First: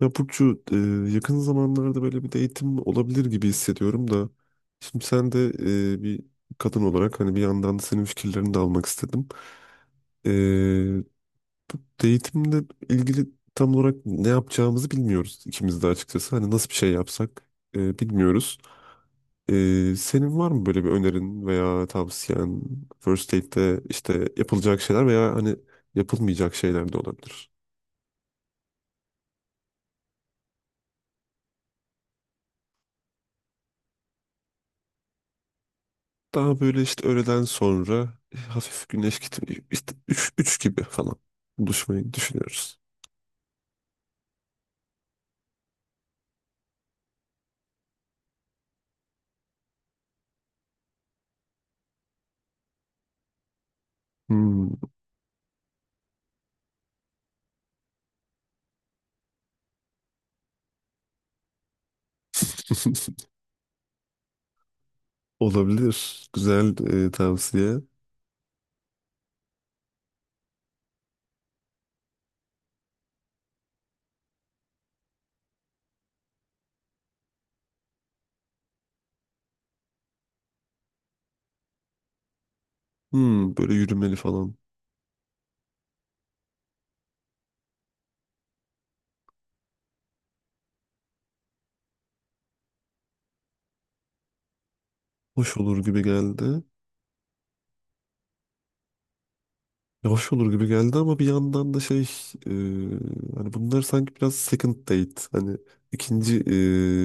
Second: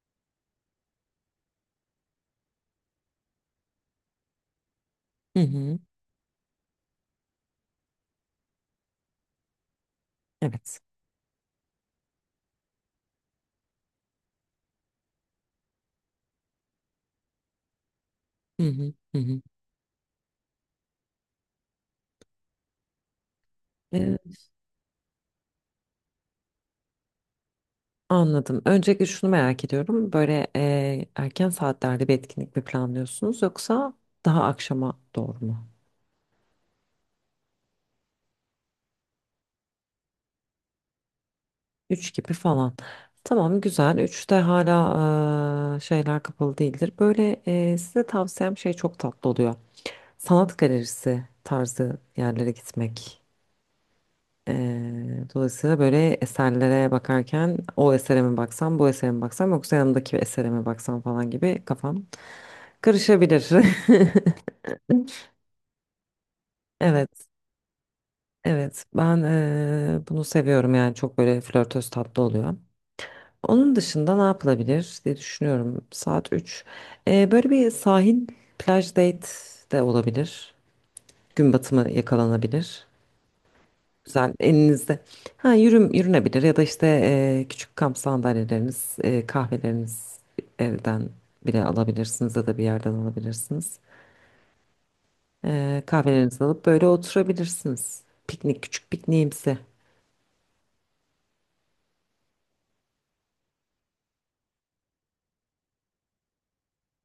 Ya Burcu yakın zamanlarda böyle bir de eğitim olabilir gibi hissediyorum da şimdi sen Hı de hı. Bir kadın olarak hani bir yandan da senin fikirlerini de almak istedim. E, Evet. Bu eğitimle ilgili tam olarak ne yapacağımızı bilmiyoruz ikimiz de açıkçası. Hani nasıl bir şey yapsak bilmiyoruz. Hı hı. Hı hı. Senin var mı böyle bir önerin veya tavsiyen First Aid'de Ee, işte yapılacak şeyler veya hani yapılmayacak şeyler de olabilir. Anladım. Öncelikle şunu merak ediyorum. Böyle erken saatlerde bir etkinlik mi planlıyorsunuz yoksa daha akşama doğru mu? Daha böyle işte öğleden sonra hafif güneş gitmiyor. İşte üç gibi falan buluşmayı Üç gibi falan. düşünüyoruz. Tamam güzel. 3'te hala şeyler kapalı değildir. Böyle size tavsiyem şey çok tatlı oluyor. Sanat galerisi tarzı yerlere gitmek. Hmm. Dolayısıyla böyle eserlere bakarken o esere mi baksam, bu esere mi baksam yoksa yanımdaki esere mi baksam falan gibi kafam karışabilir. Olabilir. Güzel Evet, tavsiye. evet. Ben bunu seviyorum yani çok böyle flörtöz tatlı oluyor. Onun dışında ne yapılabilir diye düşünüyorum. Saat 3. Böyle bir sahil plaj date de olabilir. Gün batımı yakalanabilir. Hmm, böyle yürümeli Güzel falan. elinizde. Ha yürünebilir ya da işte küçük kamp sandalyeleriniz, kahveleriniz evden bile alabilirsiniz ya da bir yerden alabilirsiniz. Hoş olur gibi Kahvelerinizi geldi. alıp böyle oturabilirsiniz. Piknik küçük pikniğimsi. Ya hoş olur gibi geldi ama bir yandan da e, hani bunlar sanki biraz second date. Hani ikinci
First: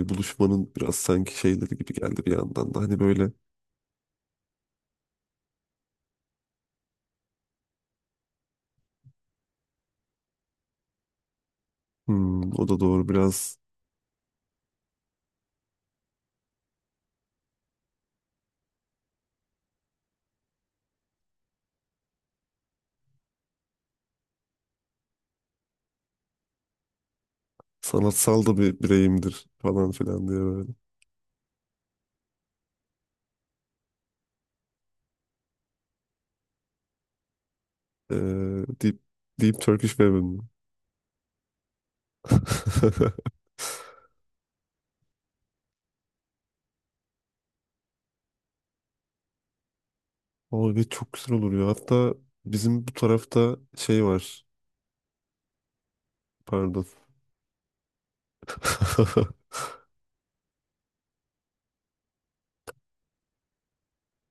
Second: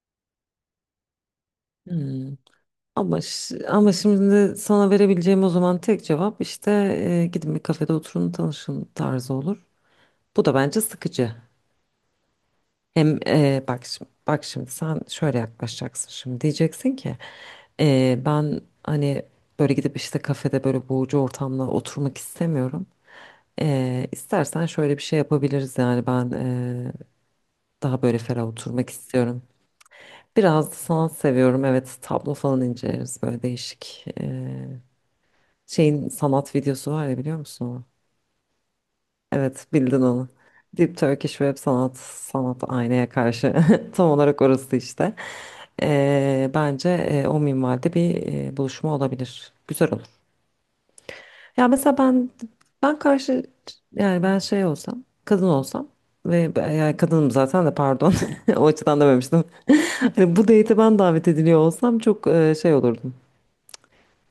buluşmanın biraz sanki şeyleri gibi geldi bir Hmm. yandan da. Hani Ama böyle ş- ama şimdi sana verebileceğim o zaman tek cevap işte gidin bir kafede oturun tanışın tarzı olur. Bu da bence sıkıcı. hmm, o da doğru Hem biraz bak şimdi sen şöyle yaklaşacaksın şimdi diyeceksin ki ben hani böyle gidip işte kafede böyle boğucu ortamda oturmak istemiyorum. İstersen şöyle bir şey yapabiliriz yani ben daha böyle sanatsal ferah da bir oturmak istiyorum. bireyimdir falan filan diye Biraz da sanat seviyorum, evet, tablo falan inceleriz böyle değişik şeyin sanat videosu var ya, biliyor musun? Onu? Ee, Deep, Deep Evet, Turkish bildin Weapon onu. mı? Deep Turkish Web Sanat, sanat aynaya karşı. Tam olarak orası işte. Bence o minvalde bir buluşma olabilir. Güzel olur. Abi evet, çok güzel olur ya. Ya mesela Hatta ben bizim bu ben karşı, tarafta şey yani ben var. şey olsam, kadın olsam ve Pardon. yani kadınım zaten de, pardon. O açıdan dememiştim. Hani bu date'e ben davet ediliyor olsam çok şey olurdum.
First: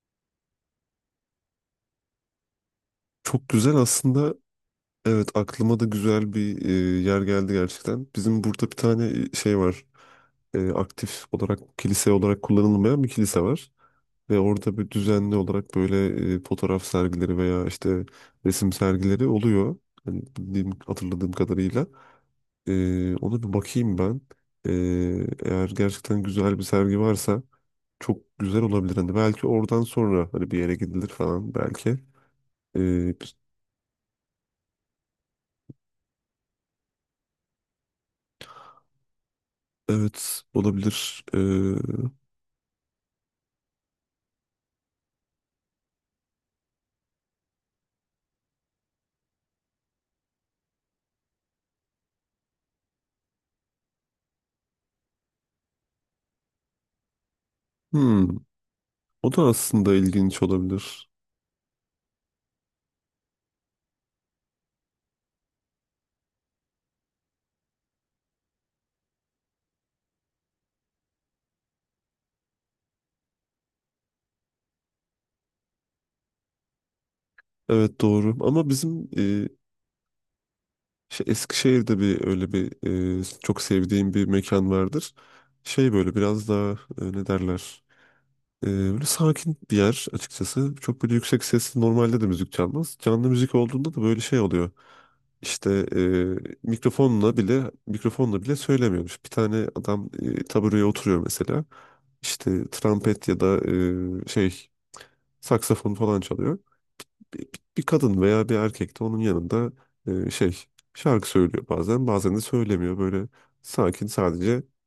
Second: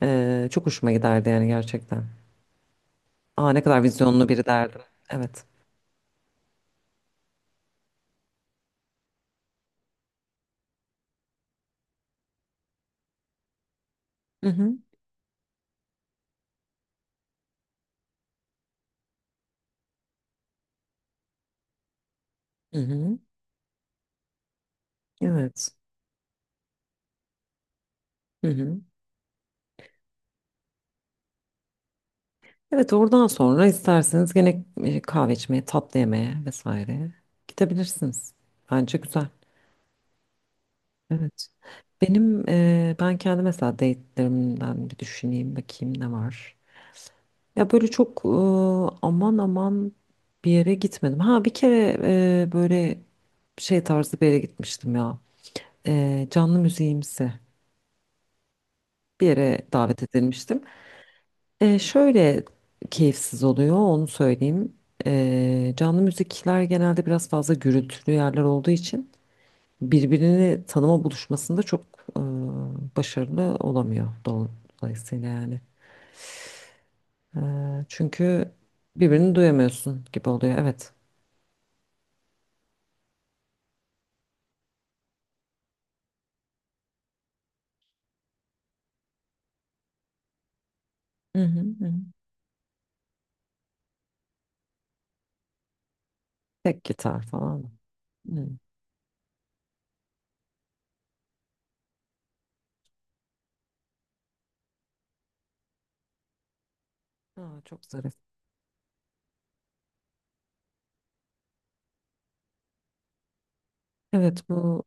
Çok hoşuma giderdi yani gerçekten. Çok Aa, ne güzel kadar vizyonlu aslında. biri derdim. Evet Evet. aklıma da güzel bir yer geldi gerçekten. Bizim burada bir tane şey var. Aktif olarak kilise olarak kullanılmayan bir kilise var. Ve Hı hı. orada bir düzenli olarak böyle fotoğraf sergileri veya işte resim sergileri oluyor. Hani bildiğim, hatırladığım kadarıyla. Hı hı. Ona bir bakayım ben. Eğer Evet. gerçekten güzel bir sergi varsa çok Hı güzel hı. olabilir. Hani belki oradan sonra hani bir yere gidilir falan belki. Evet, Ee, oradan bir- sonra isterseniz gene kahve içmeye, tatlı yemeye vesaire gidebilirsiniz. Bence güzel. evet olabilir. Evet. Ben kendi mesela date'lerimden bir düşüneyim bakayım ne var. Ya böyle çok aman aman bir yere gitmedim. Ha bir kere böyle şey tarzı bir yere gitmiştim ya. Canlı müziğimsi Hmm, bir o da yere aslında davet ilginç edilmiştim. olabilir. Şöyle keyifsiz oluyor, onu söyleyeyim. Canlı müzikler genelde biraz fazla gürültülü yerler olduğu için birbirini tanıma buluşmasında çok başarılı olamıyor dolayısıyla yani. E, Evet doğru Çünkü ama bizim birbirini duyamıyorsun gibi oluyor, evet. Eskişehir'de bir öyle bir çok sevdiğim bir mekan vardır. Şey böyle biraz daha ne derler? Böyle sakin bir yer açıkçası. Çok böyle Hı yüksek hı, sesli hı. normalde de müzik çalmaz. Canlı müzik olduğunda da böyle şey oluyor. İşte Tek gitar mikrofonla bile falan. mikrofonla Hı. bile söylemiyormuş. Bir tane adam tabureye oturuyor mesela. İşte trompet ya da e, şey saksafon falan çalıyor. Bir, Aa, bir çok zarif. kadın veya bir erkek de onun yanında e, şey şarkı söylüyor bazen bazen de söylemiyor. Böyle sakin Evet, sadece bu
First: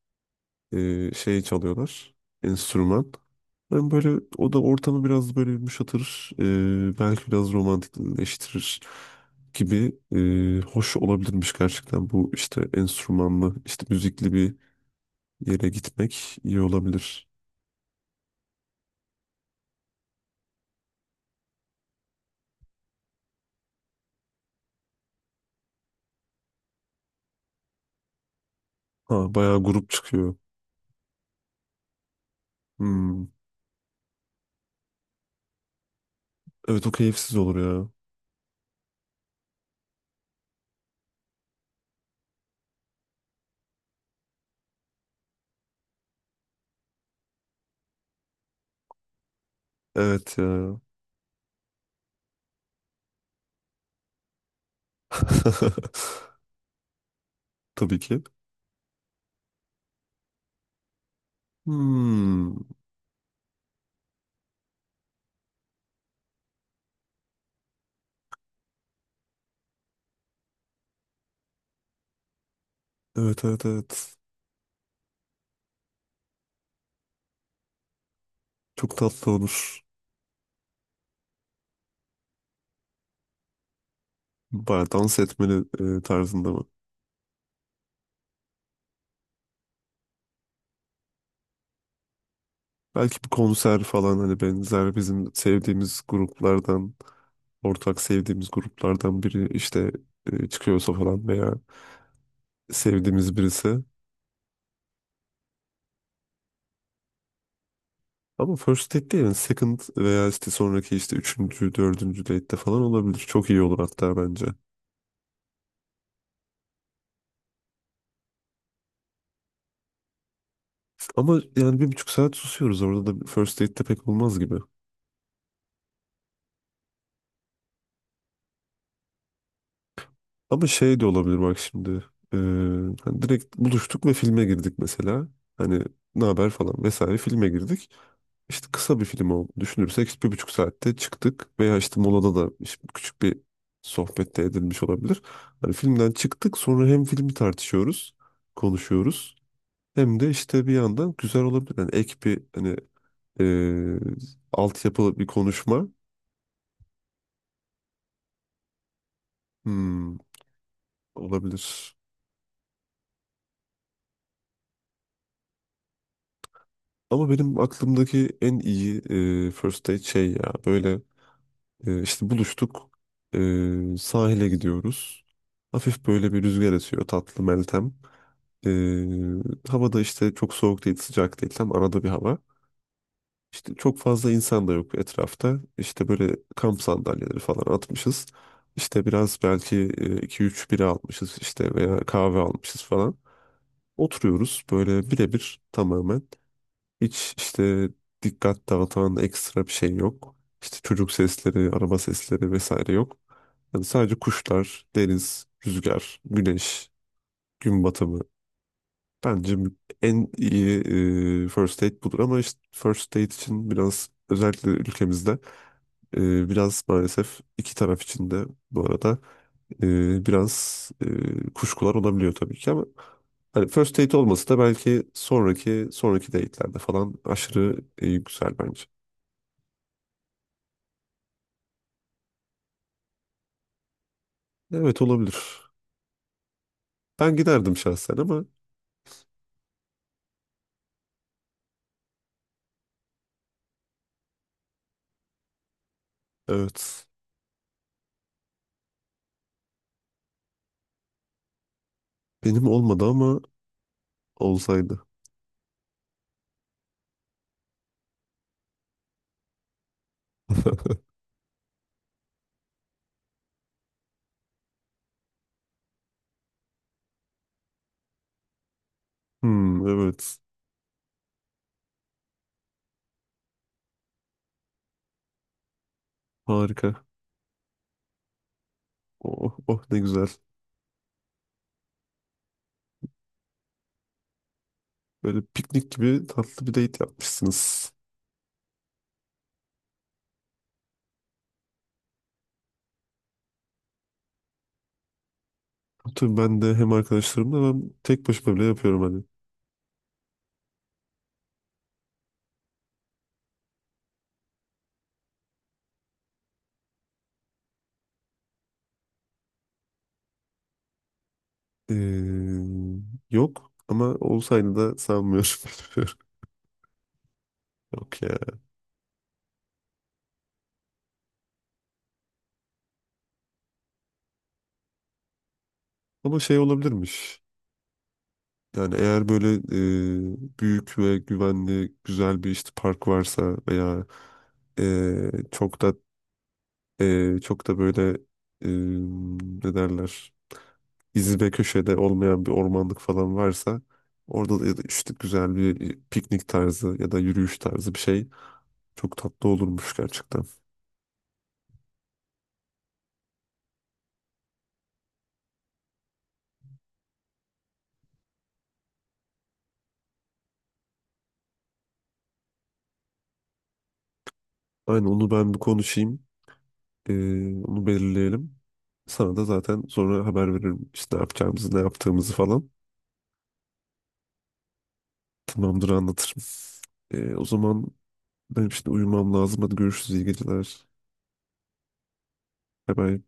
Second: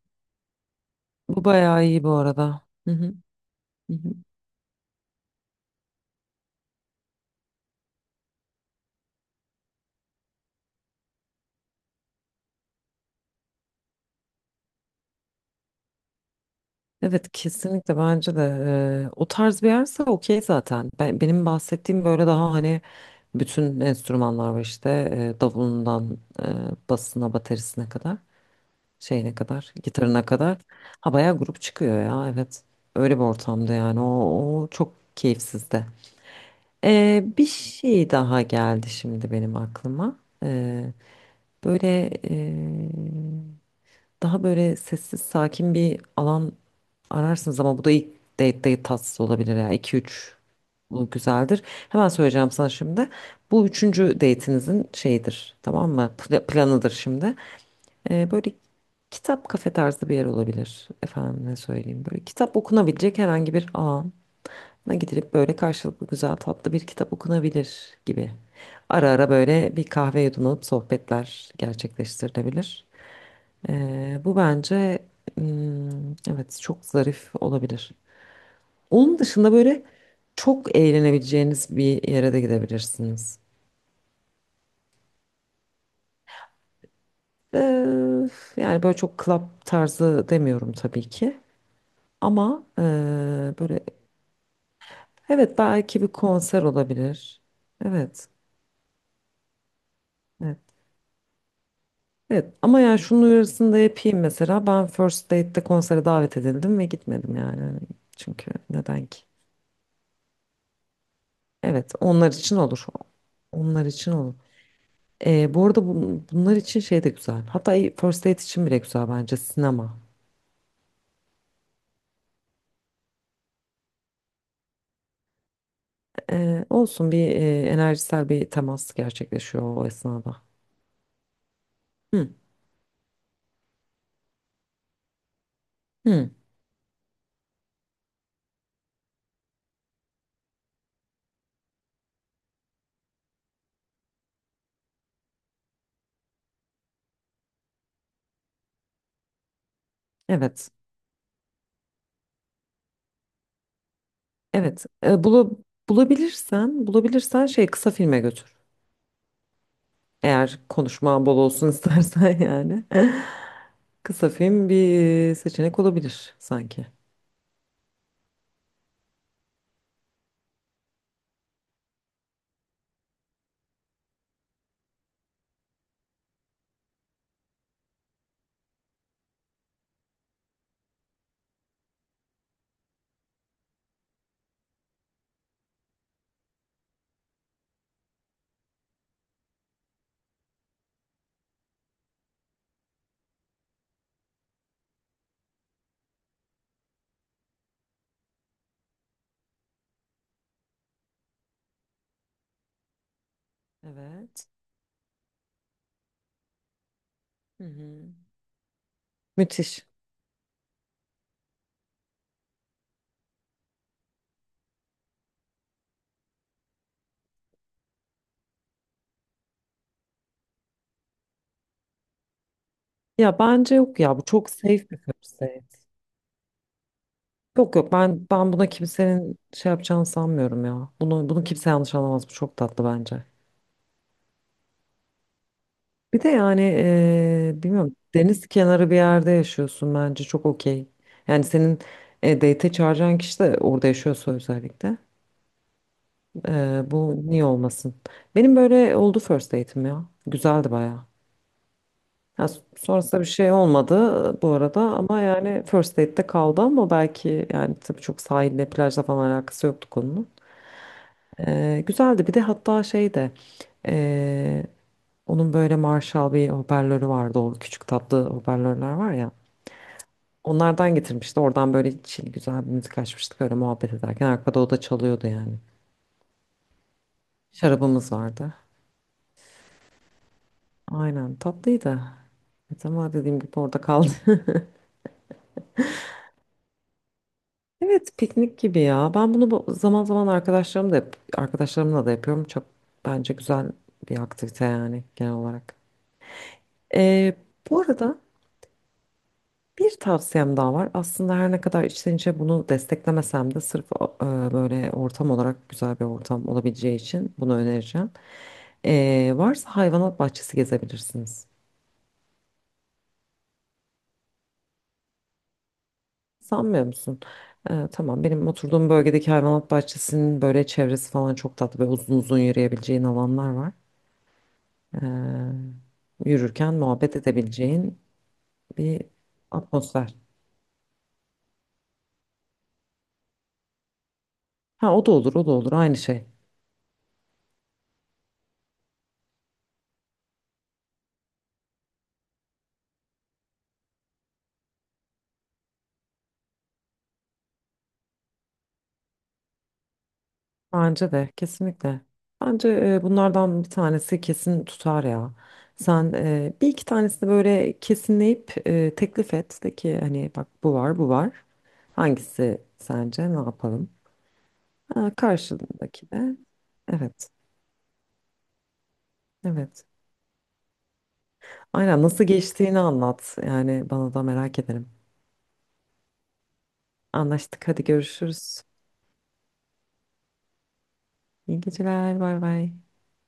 bu bayağı iyi bu çalıyorlar. arada. Hı Enstrüman. hı, Ben hı böyle hı. o da ortamı biraz böyle yumuşatır. Belki biraz romantikleştirir gibi hoş olabilirmiş gerçekten bu işte enstrümanlı işte müzikli bir yere gitmek iyi olabilir. Evet kesinlikle, bence de o tarz bir yerse okey zaten. Benim bahsettiğim böyle, daha hani bütün enstrümanlar var işte, davulundan basına, baterisine kadar, Ha şeyine bayağı kadar, grup gitarına çıkıyor. kadar. Ha bayağı grup çıkıyor ya evet, öyle bir Hmm. ortamda yani o çok keyifsiz de. Evet o keyifsiz Bir olur ya. şey daha geldi şimdi benim aklıma. Böyle daha böyle sessiz sakin bir alan ararsınız ama bu da ilk date tatsız olabilir ya. İki üç Evet ya. bu güzeldir. Hemen söyleyeceğim sana şimdi. Bu üçüncü date'inizin şeyidir, tamam mı? Planıdır şimdi. Tabii ki. Böyle kitap kafe tarzı bir yer olabilir. Efendim ne söyleyeyim. Böyle Hmm. kitap okunabilecek herhangi bir an'a gidilip böyle karşılıklı güzel tatlı bir kitap okunabilir gibi. Ara ara böyle bir kahve yudumlanıp sohbetler gerçekleştirilebilir. Evet evet evet. Bu bence, evet, çok zarif olabilir. Çok Onun tatlı dışında olur. böyle çok eğlenebileceğiniz bir yere de gidebilirsiniz. Bayağı dans etmeli tarzında mı? Ee, Yani böyle çok club tarzı demiyorum tabii ki. Ama Belki bir böyle konser falan hani benzer bizim evet, sevdiğimiz belki bir konser gruplardan, olabilir. ortak Evet. sevdiğimiz gruplardan biri işte Evet. çıkıyorsa falan veya Evet. Ama yani şunun sevdiğimiz uyarısını da birisi. yapayım mesela. Ben First Date'de konsere davet edildim ve gitmedim yani. Hani çünkü Ama first neden date ki? değil yani second veya işte sonraki işte üçüncü, Evet, dördüncü onlar date'te için falan olur. olabilir. Çok iyi olur Onlar için hatta olur. bence. Bu arada bunlar için şey de güzel. Hatta First Date için bile güzel bence sinema. Ama yani bir buçuk saat susuyoruz orada da first date'te pek olmaz gibi. Olsun, bir enerjisel bir temas gerçekleşiyor o esnada. Ama şey de olabilir bak şimdi. Hı, e, Hani direkt buluştuk ve filme girdik mesela. Hani ne hı, haber falan vesaire filme girdik. İşte kısa bir film olduğunu düşünürsek işte bir buçuk saatte çıktık veya işte molada da işte küçük bir sohbette edilmiş olabilir. Hani filmden çıktık sonra hem filmi tartışıyoruz, konuşuyoruz hem de işte evet, bir yandan güzel olabilir. Yani ek bir hani eee evet. altyapılı bir bulu- konuşma bulabilirsen, bulabilirsen şey kısa filme götür. hmm, Eğer konuşma bol olsun olabilir. istersen yani. Kısa film bir seçenek olabilir sanki. Ama benim aklımdaki en iyi first date şey ya böyle işte buluştuk sahile gidiyoruz. Hafif böyle bir rüzgar esiyor tatlı Meltem. Ee, Havada işte çok soğuk değil, sıcak değil. Tam arada bir hava. İşte çok fazla insan da yok etrafta. İşte böyle kamp sandalyeleri falan atmışız. İşte biraz belki iki üç bira almışız işte veya kahve almışız falan. Oturuyoruz böyle birebir tamamen. Hiç işte dikkat dağıtan ekstra bir şey yok. İşte çocuk sesleri, araba sesleri vesaire yok. Yani sadece Evet. kuşlar, deniz, rüzgar, güneş, Hı gün hı. batımı. Bence Müthiş. en iyi first aid budur ama işte first aid için biraz özellikle ülkemizde biraz maalesef iki taraf için de bu arada kuşkular olabiliyor tabii ki ama Ya hani bence first yok aid ya, bu olması çok da safe bir belki fırsat. sonraki date'lerde falan Yok aşırı yok, ben güzel buna bence. kimsenin şey yapacağını sanmıyorum ya. Bunu kimse yanlış anlamaz. Bu çok tatlı bence. Evet olabilir. Bir de yani Ben giderdim bilmiyorum, şahsen ama deniz kenarı bir yerde yaşıyorsun, bence çok okey. Yani senin date'e çağıracağın kişi de orada yaşıyorsa özellikle. Evet Bu niye olmasın? Benim böyle oldu first date'im ya. Güzeldi bayağı. Ya, benim olmadı sonrasında bir ama şey olmadı bu arada, olsaydı. ama yani first date'te kaldı ama belki yani tabii, çok sahille plajla falan alakası yoktu konunun. Güzeldi bir de, hatta şey de eee, onun böyle Marshall bir hoparlörü vardı, o küçük tatlı hoparlörler var ya. Hmm, evet Onlardan getirmişti. Oradan böyle chill güzel bir müzik açmıştık. Öyle muhabbet ederken arkada o da çalıyordu yani. harika. Şarabımız vardı. Oh, oh ne güzel. Aynen, tatlıydı. Evet, ama dediğim gibi orada kaldı. Böyle piknik gibi tatlı bir date yapmışsınız. Evet piknik gibi ya. Ben bunu zaman zaman arkadaşlarım da arkadaşlarımla da yapıyorum. Çok bence güzel bir aktivite yani genel olarak. Tabii ben de hem Ee, arkadaşlarımla Bu ben arada tek başıma bile yapıyorum hani. bir tavsiyem daha var. Aslında her ne kadar içten içe bunu desteklemesem de, sırf e, böyle ortam olarak güzel bir ortam olabileceği için bunu önereceğim. Varsa hayvanat bahçesi gezebilirsiniz. Ee, Yok ama olsaydı da sanmıyorum. Sanmıyor musun? Yok Tamam, benim ya. oturduğum bölgedeki hayvanat bahçesinin böyle çevresi falan çok tatlı. Böyle uzun uzun yürüyebileceğin alanlar var. Ama şey Yürürken muhabbet olabilirmiş. edebileceğin Yani bir eğer böyle atmosfer. Büyük ve güvenli güzel bir işte park varsa veya Ha o da e, olur, o da olur çok da aynı şey. Çok da böyle e, ne derler iz ve köşede olmayan bir ormanlık falan varsa orada da ya da işte güzel bir piknik tarzı ya da yürüyüş tarzı bir şey çok tatlı olurmuş gerçekten. Bence de kesinlikle. Bence bunlardan bir tanesi kesin tutar ya. Sen bir iki tanesini böyle kesinleyip teklif et. De ki hani bak, bu var bu var. Hangisi sence, ne yapalım? Aynen Ha, onu ben bir karşındaki konuşayım. de. Ee, Evet, Onu belirleyelim. Sana da zaten evet. sonra haber veririm işte ne yapacağımızı, ne Aynen, nasıl yaptığımızı falan. geçtiğini anlat. Yani bana da, merak ederim. Tamamdır anlatırım. O Anlaştık. Hadi zaman görüşürüz. benim şimdi uyumam lazım. Hadi görüşürüz. İyi geceler. İyi geceler. Bay bay. Bay bay.